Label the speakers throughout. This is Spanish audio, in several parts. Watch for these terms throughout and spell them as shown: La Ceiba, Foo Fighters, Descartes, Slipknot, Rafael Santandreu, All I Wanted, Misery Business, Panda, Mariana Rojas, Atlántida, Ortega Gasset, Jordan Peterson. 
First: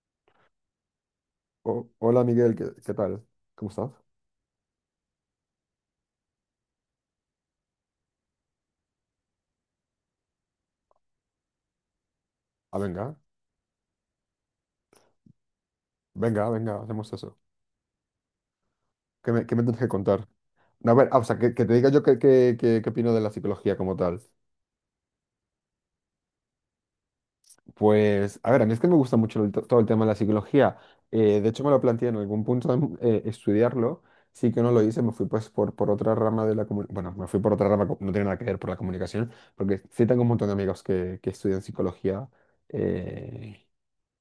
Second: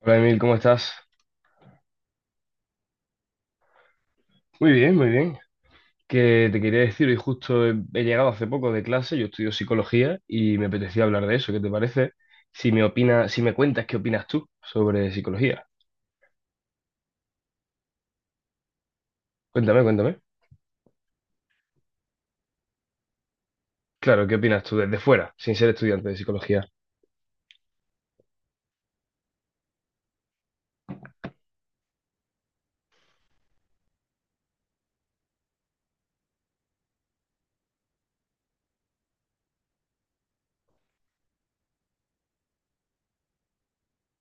Speaker 1: Hola Emil, ¿cómo estás?
Speaker 2: Oh, hola Miguel, ¿qué tal? ¿Cómo estás?
Speaker 1: Muy bien, muy bien. Que te quería decir, hoy justo he llegado hace poco de clase, yo estudio psicología y me apetecía hablar de eso. ¿Qué te parece? Si
Speaker 2: Ah,
Speaker 1: me
Speaker 2: venga,
Speaker 1: opinas, si me cuentas qué opinas tú sobre psicología.
Speaker 2: venga, venga, hacemos eso. ¿Qué me tienes
Speaker 1: Cuéntame,
Speaker 2: que
Speaker 1: cuéntame.
Speaker 2: contar? No, a ver, o sea, que te diga yo qué opino de la psicología como tal.
Speaker 1: Claro, ¿qué opinas tú desde fuera, sin ser estudiante de psicología?
Speaker 2: Pues, a ver, a mí es que me gusta mucho todo el tema de la psicología. De hecho, me lo planteé en algún punto estudiarlo. Sí que no lo hice, me fui pues por otra rama de la comunicación. Bueno, me fui por otra rama, no tiene nada que ver por la comunicación, porque sí tengo un montón de amigos que estudian psicología. eh,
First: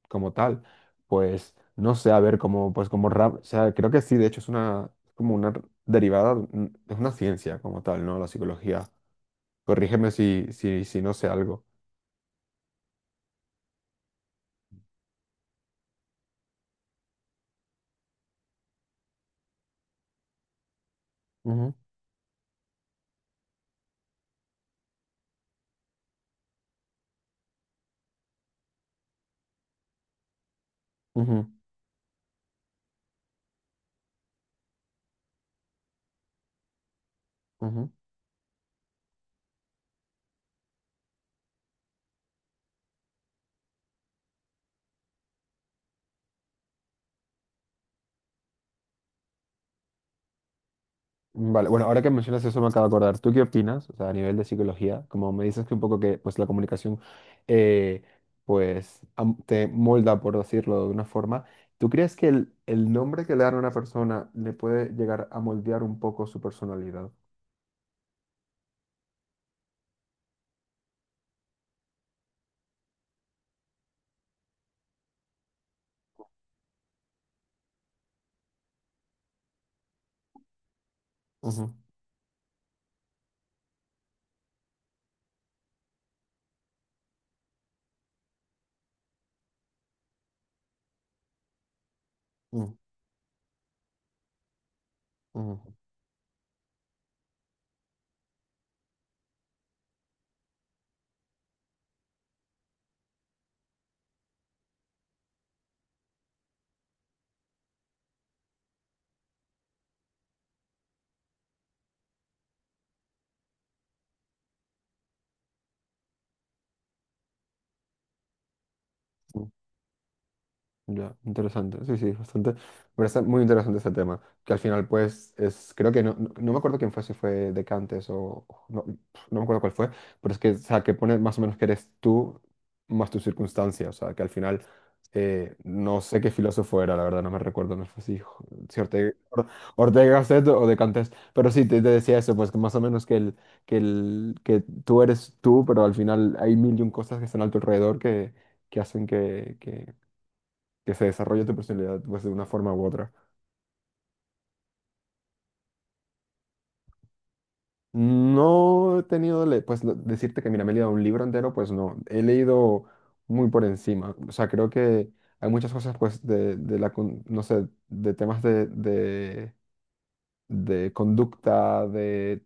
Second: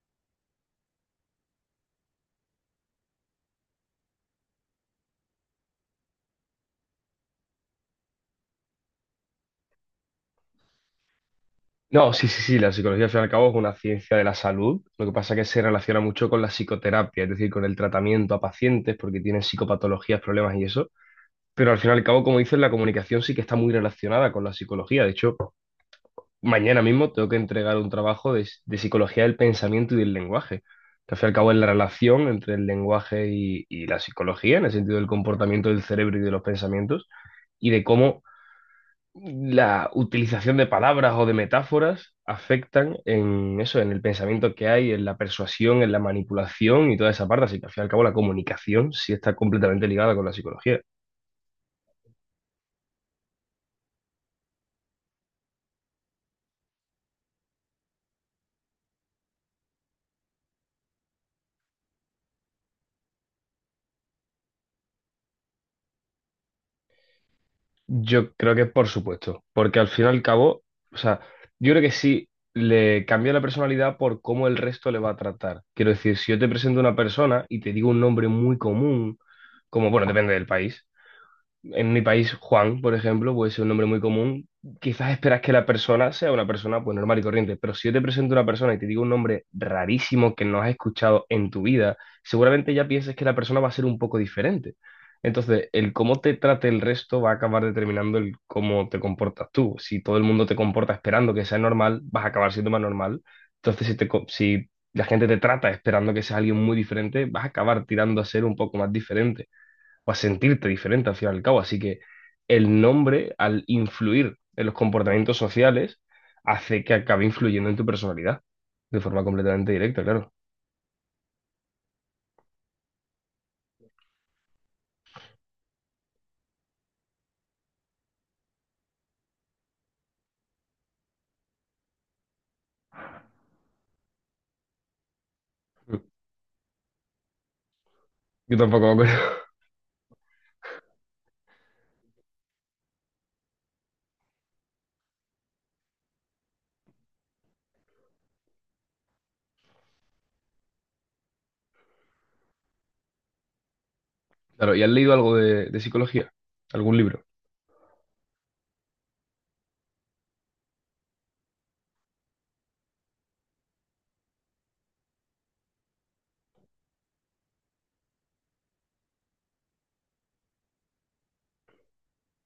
Speaker 2: como tal. Pues no sé, a ver, como, pues como rama, o sea, creo que sí, de hecho es como una derivada, es una ciencia como tal, ¿no? La psicología. Corrígeme si no sé algo.
Speaker 1: No, sí, sí, sí, la psicología al fin y al cabo es una ciencia de la salud. Lo que pasa es que se relaciona mucho con la psicoterapia, es decir, con el tratamiento a pacientes porque tienen psicopatologías, problemas y eso. Pero
Speaker 2: Ujú,
Speaker 1: al fin y al cabo, como dices, la comunicación sí que está muy relacionada con la psicología. De hecho, mañana mismo tengo que entregar un trabajo de psicología del pensamiento y del lenguaje, que al fin y al
Speaker 2: ujú,
Speaker 1: cabo es la relación entre el lenguaje y la psicología, en el sentido del comportamiento del cerebro y de los pensamientos, y de
Speaker 2: ujú.
Speaker 1: cómo la utilización de palabras o de metáforas afectan en eso, en el pensamiento que hay, en la persuasión, en la manipulación y toda esa parte. Así que al fin y al cabo la comunicación sí está completamente ligada con la psicología.
Speaker 2: Vale, bueno, ahora que mencionas eso me acabo de acordar. ¿Tú qué opinas? O sea, a nivel de psicología, como me dices que un poco que pues la comunicación eh, pues te molda, por decirlo de una forma. ¿Tú crees que el nombre que le dan a una persona le puede llegar a moldear un poco su personalidad?
Speaker 1: Yo creo que por supuesto, porque al fin y al cabo, o sea, yo creo que sí le cambia la personalidad por cómo el resto le va a tratar. Quiero decir, si yo te presento a una persona y te digo un nombre muy común, como, bueno, depende del país, en mi país, Juan, por ejemplo, puede ser un nombre muy común. Quizás esperas que la persona sea una persona pues normal y corriente, pero si yo te presento a una persona y te digo un nombre rarísimo que no has escuchado en tu vida, seguramente
Speaker 2: Mm,
Speaker 1: ya pienses que la persona va a ser un poco diferente.
Speaker 2: mm,
Speaker 1: Entonces,
Speaker 2: mm.
Speaker 1: el cómo te trate el resto va a acabar determinando el cómo te comportas tú. Si todo el mundo te comporta esperando que sea normal, vas a acabar siendo más normal. Entonces, si la gente te trata esperando que seas alguien muy diferente, vas a acabar tirando a ser un poco más diferente o a sentirte diferente al fin y al cabo. Así que el nombre, al influir en los comportamientos sociales, hace que acabe influyendo en tu personalidad de forma completamente directa, claro.
Speaker 2: Ya, interesante. Sí, sí, bastante. Me parece muy interesante ese tema. Que al final, pues, es. Creo que no me acuerdo quién fue, si fue Descartes o. O no, no me acuerdo cuál fue. Pero es que, o sea, que pone más o menos que eres tú más tu circunstancia. O sea, que al final. No sé qué filósofo era, la verdad, no me recuerdo. No sé si,
Speaker 1: Yo
Speaker 2: si
Speaker 1: tampoco me
Speaker 2: Ortega,
Speaker 1: acuerdo.
Speaker 2: Ortega Gasset o Descartes. Pero sí, te decía eso, pues, que más o menos que tú eres tú, pero al final hay mil y un cosas que están a tu alrededor que hacen que se desarrolle tu personalidad pues, de una forma u otra.
Speaker 1: Claro, ¿y has leído algo de psicología? ¿Algún libro?
Speaker 2: No he tenido, pues decirte que mira, me he leído un libro entero, pues no, he leído muy por encima. O sea, creo que hay muchas cosas pues no sé, de temas de conducta, de.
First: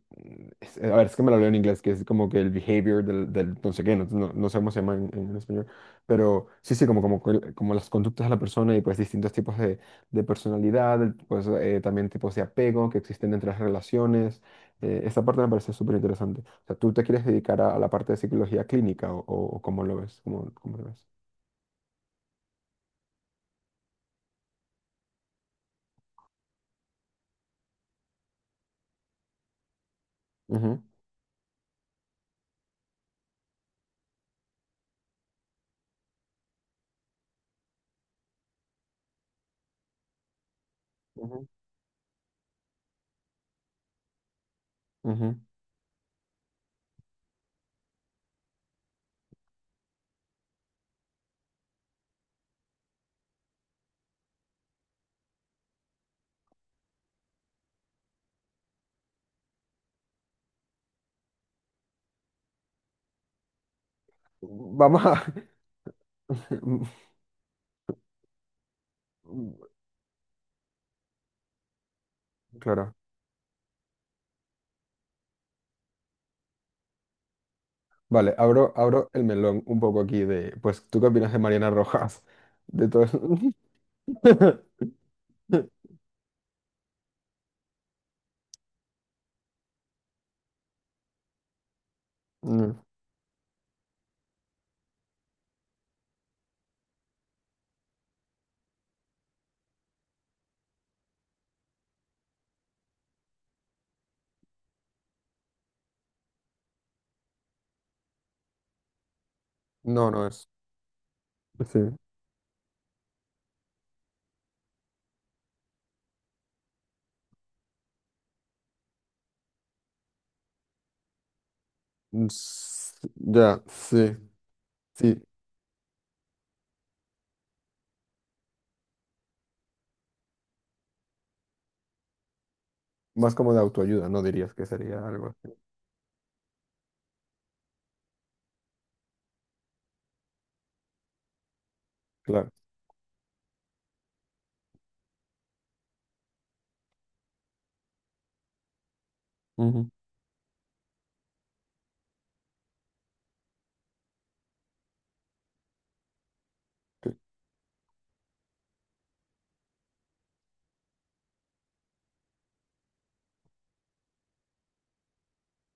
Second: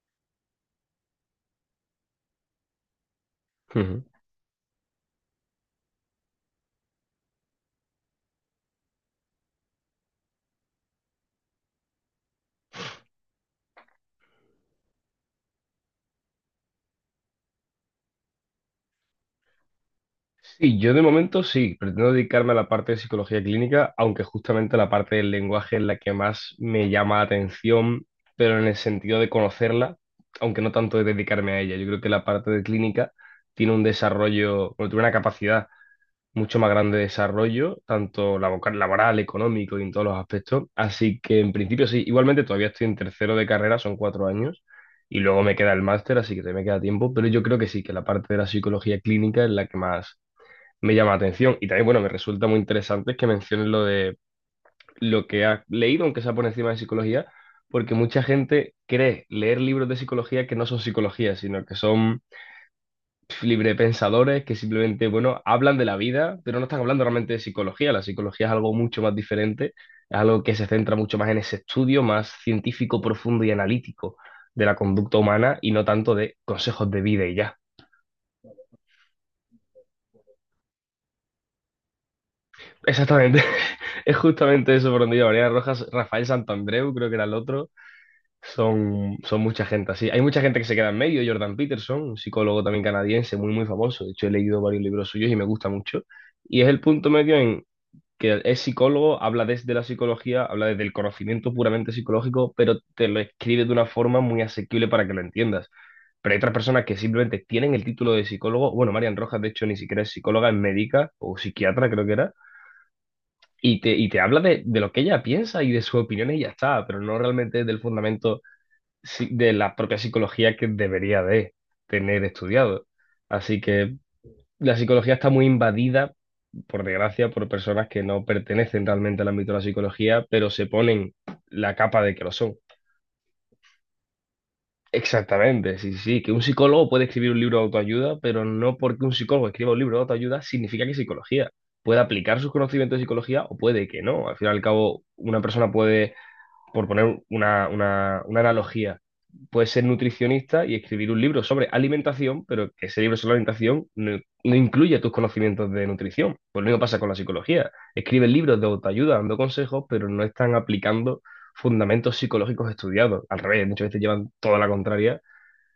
Speaker 2: A ver, es que me lo leo en inglés, que es como que el behavior del no sé qué, no sé cómo se llama en español, pero sí, sí, como las conductas de la persona y pues distintos tipos de personalidad, pues también tipos de apego que existen entre las relaciones. Esta parte me parece súper interesante. O sea, ¿tú te quieres dedicar a la parte de psicología clínica o cómo lo ves? Cómo, cómo
Speaker 1: Sí,
Speaker 2: lo
Speaker 1: yo de
Speaker 2: ves?
Speaker 1: momento sí, pretendo dedicarme a la parte de psicología clínica, aunque justamente la parte del lenguaje es la que más me llama la atención, pero en el sentido de conocerla, aunque no
Speaker 2: Ujú,
Speaker 1: tanto de dedicarme a ella. Yo creo que la parte de clínica tiene un desarrollo, bueno, tiene una capacidad mucho más grande de desarrollo, tanto labo- laboral, económico y en todos los aspectos. Así que
Speaker 2: ujú,
Speaker 1: en principio sí, igualmente todavía estoy en tercero de carrera, son cuatro años. Y
Speaker 2: ujú.
Speaker 1: luego me queda el máster, así que todavía me queda tiempo, pero yo creo que sí, que la parte de la psicología clínica es la que más me llama la atención. Y también, bueno, me resulta muy interesante que menciones lo de lo que has leído, aunque sea por encima de psicología, porque mucha gente cree leer libros de psicología que no son psicología, sino que son pf, librepensadores que
Speaker 2: Vamos
Speaker 1: simplemente,
Speaker 2: a.
Speaker 1: bueno, hablan de la vida, pero no están hablando realmente de psicología. La psicología es algo mucho más diferente, es algo que se centra mucho más en ese estudio más
Speaker 2: Claro.
Speaker 1: científico, profundo y analítico de la conducta humana y no tanto de consejos de vida y ya.
Speaker 2: Vale, abro el melón un poco aquí de, pues, ¿tú qué opinas de Mariana Rojas? De todo eso.
Speaker 1: Exactamente, es justamente eso por donde iba. Mariana Rojas, Rafael Santandreu, creo que era el otro. Son mucha gente así. Hay mucha gente que se queda en medio. Jordan Peterson, un psicólogo
Speaker 2: Mm.
Speaker 1: también canadiense, muy, muy famoso. De hecho, he leído varios libros suyos y me gusta mucho. Y es el punto medio en que es psicólogo, habla desde la psicología, habla desde el conocimiento puramente psicológico, pero te lo escribe de una forma muy asequible para que lo entiendas. Pero hay otras personas que simplemente tienen el título de psicólogo. Bueno, Marian Rojas, de hecho, ni siquiera es
Speaker 2: No, no
Speaker 1: psicóloga,
Speaker 2: es.
Speaker 1: es médica o
Speaker 2: Sí.
Speaker 1: psiquiatra, creo que era y te habla de lo que ella piensa y de sus opiniones y ya está, pero no realmente del fundamento de la propia psicología que debería de tener estudiado. Así
Speaker 2: Ya,
Speaker 1: que
Speaker 2: sí,
Speaker 1: la psicología
Speaker 2: sí.
Speaker 1: está muy invadida, por desgracia, por personas que no pertenecen realmente al ámbito de la psicología, pero se ponen la capa de que lo son.
Speaker 2: Más como de autoayuda, ¿no? Dirías que sería algo así.
Speaker 1: Exactamente, sí, sí, sí, que un psicólogo puede escribir un libro de autoayuda, pero no porque un psicólogo escriba un libro de autoayuda significa que es psicología. Puede aplicar sus
Speaker 2: Claro.
Speaker 1: conocimientos de psicología o puede que no. Al fin y al cabo, una persona puede, por poner una analogía, puedes ser
Speaker 2: Ujú,
Speaker 1: nutricionista y escribir un libro sobre alimentación, pero que ese libro sobre alimentación no, no incluye tus conocimientos de nutrición. Pues lo mismo pasa con la
Speaker 2: cl-
Speaker 1: psicología. Escriben libros de autoayuda dando consejos, pero no están aplicando fundamentos psicológicos estudiados. Al revés, muchas veces llevan toda la contraria.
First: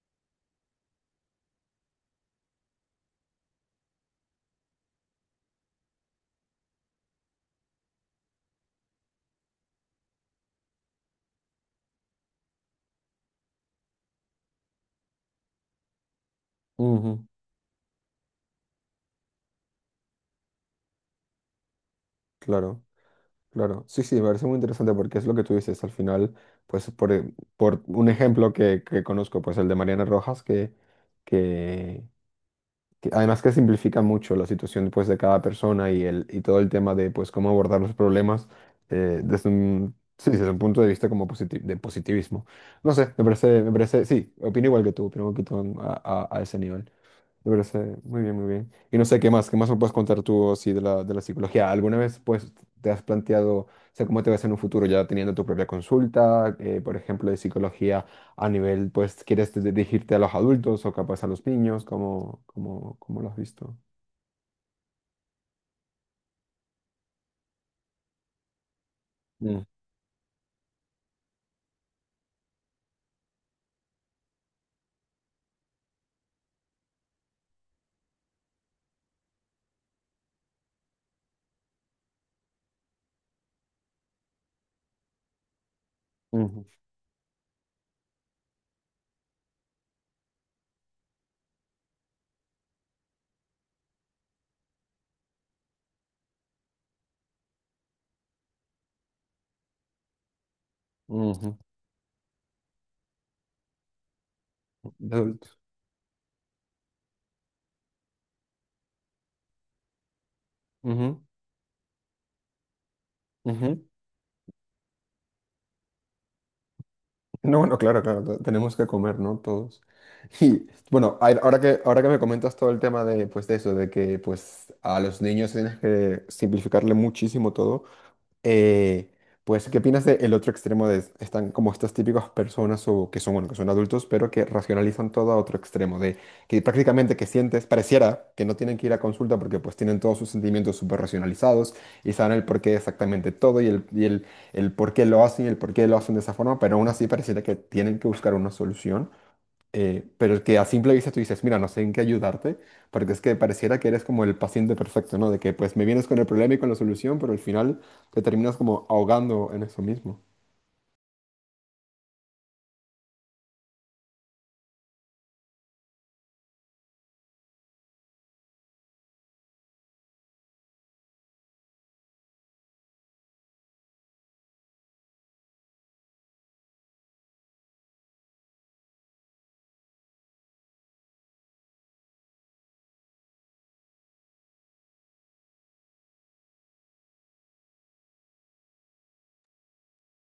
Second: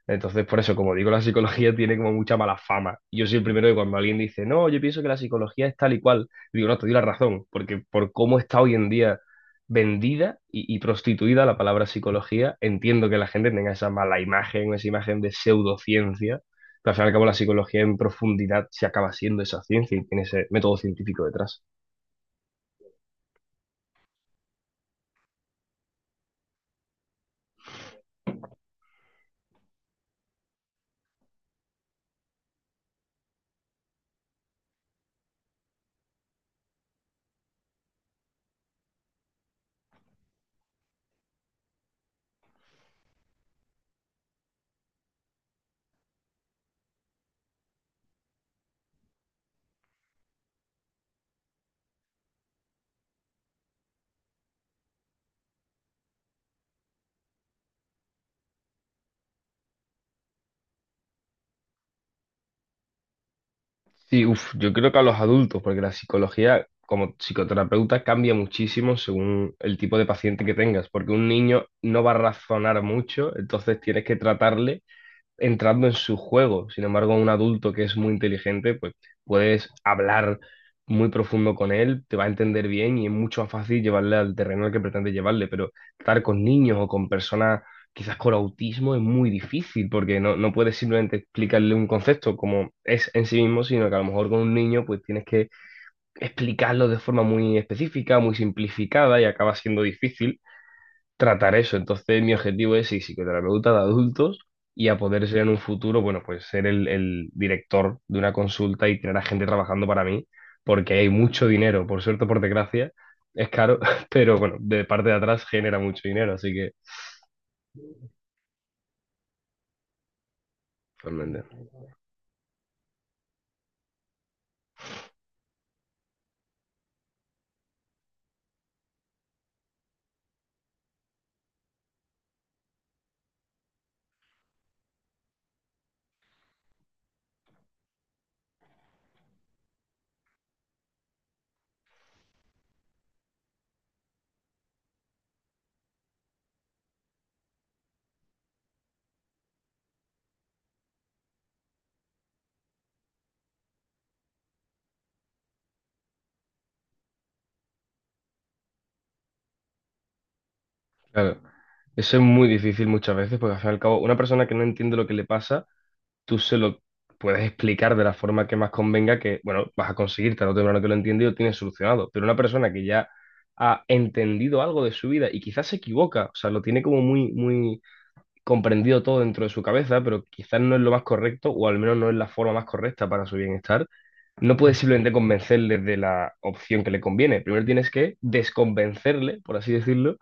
Speaker 1: Entonces, por eso, como digo, la psicología tiene como mucha mala fama. Y yo soy el primero que cuando alguien dice, no, yo pienso que la psicología es tal y cual, digo, no, te doy la razón, porque por cómo está hoy en día vendida y prostituida la palabra psicología, entiendo que la gente tenga esa mala imagen, esa imagen de pseudociencia, pero al fin y al cabo
Speaker 2: ujú.
Speaker 1: la psicología en profundidad se acaba siendo esa ciencia y tiene ese método científico detrás.
Speaker 2: Claro, claro. Sí, sí, me parece muy interesante porque es lo que tú dices. Al final, pues, por un ejemplo que conozco, pues el de Mariana Rojas, que, además que simplifica mucho la situación pues, de cada persona y todo el tema de pues, cómo abordar los problemas sí, desde un punto de vista como de positivismo. No sé, me parece, sí, opino igual que tú, opino un poquito a ese nivel. Me parece muy bien, muy bien. Y no sé qué más me puedes contar tú así de la psicología. ¿Alguna vez pues te has planteado, o sea, cómo te ves en un futuro ya teniendo tu propia consulta, por ejemplo, de psicología a nivel, pues, quieres dirigirte a los adultos o capaz a los niños? ¿Cómo lo has visto?
Speaker 1: Sí, uf, yo creo que a los adultos, porque la psicología como psicoterapeuta cambia muchísimo según
Speaker 2: Mm,
Speaker 1: el tipo de paciente que tengas, porque un niño no va a razonar mucho, entonces tienes que tratarle entrando en su juego. Sin embargo, un adulto que es muy inteligente, pues puedes hablar muy profundo con él, te va a entender bien y es mucho más fácil llevarle al terreno al que pretende llevarle, pero estar con
Speaker 2: ujú,
Speaker 1: niños o con personas quizás con autismo es muy difícil porque no, no puedes simplemente explicarle un concepto como es en sí mismo, sino que a lo mejor con un niño pues tienes que explicarlo de forma muy específica, muy simplificada y acaba siendo difícil tratar
Speaker 2: ujú,
Speaker 1: eso. Entonces, mi objetivo es sí, psicoterapeuta de adultos y a
Speaker 2: de
Speaker 1: poder ser en un
Speaker 2: adultos.
Speaker 1: futuro, bueno, pues ser el director de una consulta y tener a gente trabajando para mí, porque hay
Speaker 2: Ujú,
Speaker 1: mucho dinero, por suerte o por desgracia, es caro,
Speaker 2: ujú.
Speaker 1: pero bueno, de parte de atrás genera mucho dinero, así que
Speaker 2: No, no, claro, claro, tenemos que comer, ¿no? Todos. Y bueno, ahora
Speaker 1: realmente,
Speaker 2: que, ahora que me comentas todo el tema de, pues, de eso, de que pues a los niños tienes que simplificarle muchísimo todo, eh, pues, ¿qué opinas del otro extremo de están como estas típicas personas o que son, bueno, que son adultos, pero que racionalizan todo a otro extremo, de que prácticamente que sientes, pareciera que no tienen que ir a consulta porque pues tienen todos sus sentimientos súper racionalizados y saben el porqué de exactamente todo y el por qué lo hacen y el por qué lo hacen de esa forma, pero aún así pareciera que tienen que buscar una solución pero el que a simple vista tú dices, mira, no sé en qué ayudarte, porque es que pareciera que eres como el paciente perfecto, ¿no? De que pues me vienes con el problema y con la solución, pero al final te terminas como ahogando en eso mismo.
Speaker 1: claro. Eso es muy difícil muchas veces, porque al fin y al cabo, una persona que no entiende lo que le pasa, tú se lo puedes explicar de la forma que más convenga que, bueno, vas a conseguir tarde o temprano que lo entiende y lo tienes solucionado. Pero una persona que ya ha entendido algo de su vida y quizás se equivoca, o sea, lo tiene como muy, muy comprendido todo dentro de su cabeza, pero quizás no es lo más correcto o al menos no es la forma más correcta para su bienestar, no puedes simplemente convencerle de la opción que le conviene. Primero tienes que desconvencerle, por así decirlo,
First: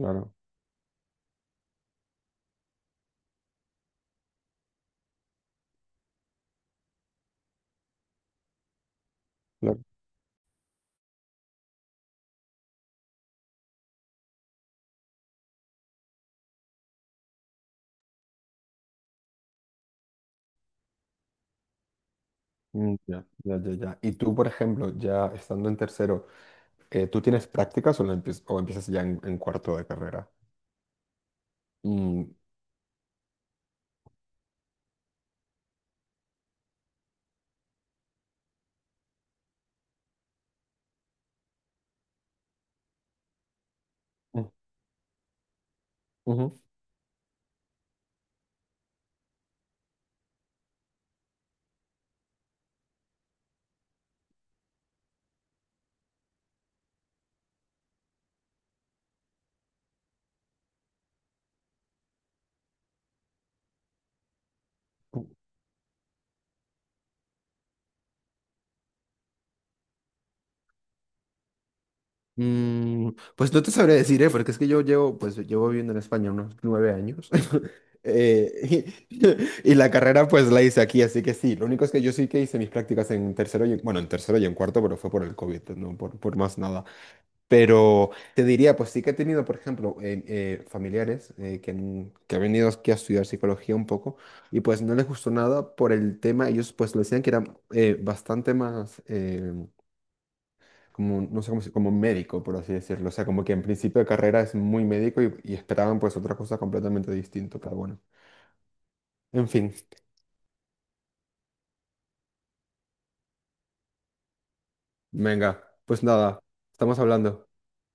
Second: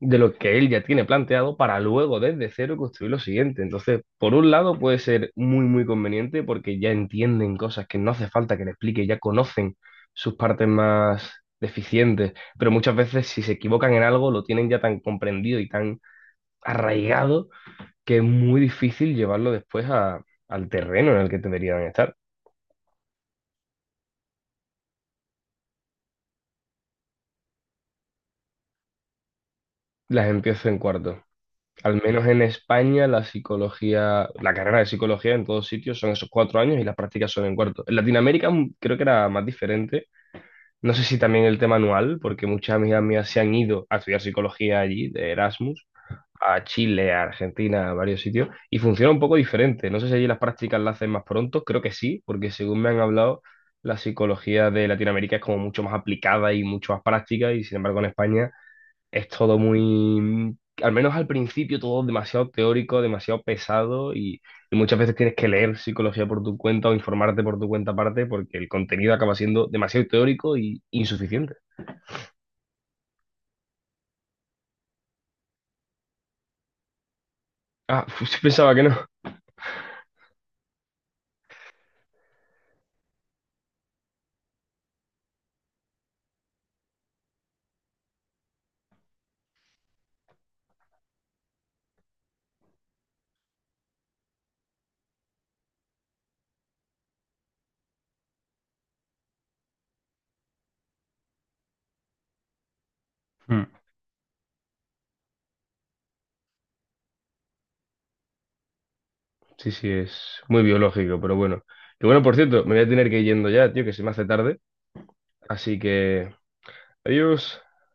Speaker 1: de lo que él ya tiene planteado para luego desde cero construir lo siguiente. Entonces, por un lado puede ser muy, muy conveniente porque ya entienden cosas que no hace falta que le explique, ya conocen
Speaker 2: claro.
Speaker 1: sus partes más deficientes, pero muchas veces si se equivocan en algo lo tienen ya tan comprendido y tan arraigado que es muy difícil llevarlo después al terreno en el que deberían estar.
Speaker 2: Mm. Ya, ya, ya, ya. Y tú, por ejemplo, ya estando en tercero, ¿tú tienes prácticas o empiezas ya en cuarto de
Speaker 1: Las
Speaker 2: carrera?
Speaker 1: empiezo en cuarto. Al menos
Speaker 2: Mm,
Speaker 1: en España, la psicología, la carrera de psicología en todos sitios son esos 4 años y las prácticas son en cuarto. En Latinoamérica creo que era más diferente. No sé si también el tema anual, porque muchas amigas mías se han ido a estudiar
Speaker 2: mm,
Speaker 1: psicología allí, de Erasmus, a
Speaker 2: ujú.
Speaker 1: Chile, a Argentina, a varios sitios, y funciona un poco diferente. No sé si allí las prácticas las hacen más pronto, creo que sí, porque según me han hablado, la psicología de Latinoamérica es como mucho más aplicada y mucho más práctica, y sin embargo en España es todo muy, al menos al principio, todo demasiado teórico, demasiado pesado y muchas veces tienes que leer psicología por tu cuenta o informarte por tu cuenta aparte porque el contenido acaba siendo demasiado teórico y insuficiente.
Speaker 2: Pues no te sabré decir, ¿eh? Porque es que yo llevo, pues llevo viviendo en España unos 9 años.
Speaker 1: Ah, sí pensaba que
Speaker 2: Eh,
Speaker 1: no.
Speaker 2: y la carrera pues la hice aquí, así que sí. Lo único es que yo sí que hice mis prácticas en tercero y, bueno, en tercero y en cuarto, pero fue por el COVID, no por más nada. Pero te diría, pues sí que he tenido, por ejemplo, familiares que han venido aquí a estudiar psicología un poco y pues no les gustó nada por el tema. Ellos pues lo decían que era bastante más, como, no sé cómo como médico, por así decirlo. O sea, como que en
Speaker 1: Mm.
Speaker 2: principio de carrera es muy médico y esperaban pues otra cosa completamente distinta, pero bueno. En
Speaker 1: Sí,
Speaker 2: fin,
Speaker 1: sí, es muy biológico, pero bueno. Que bueno, por cierto, me voy a tener que ir yendo ya, tío, que se me hace tarde.
Speaker 2: venga,
Speaker 1: Así
Speaker 2: pues
Speaker 1: que,
Speaker 2: nada, estamos hablando.
Speaker 1: adiós.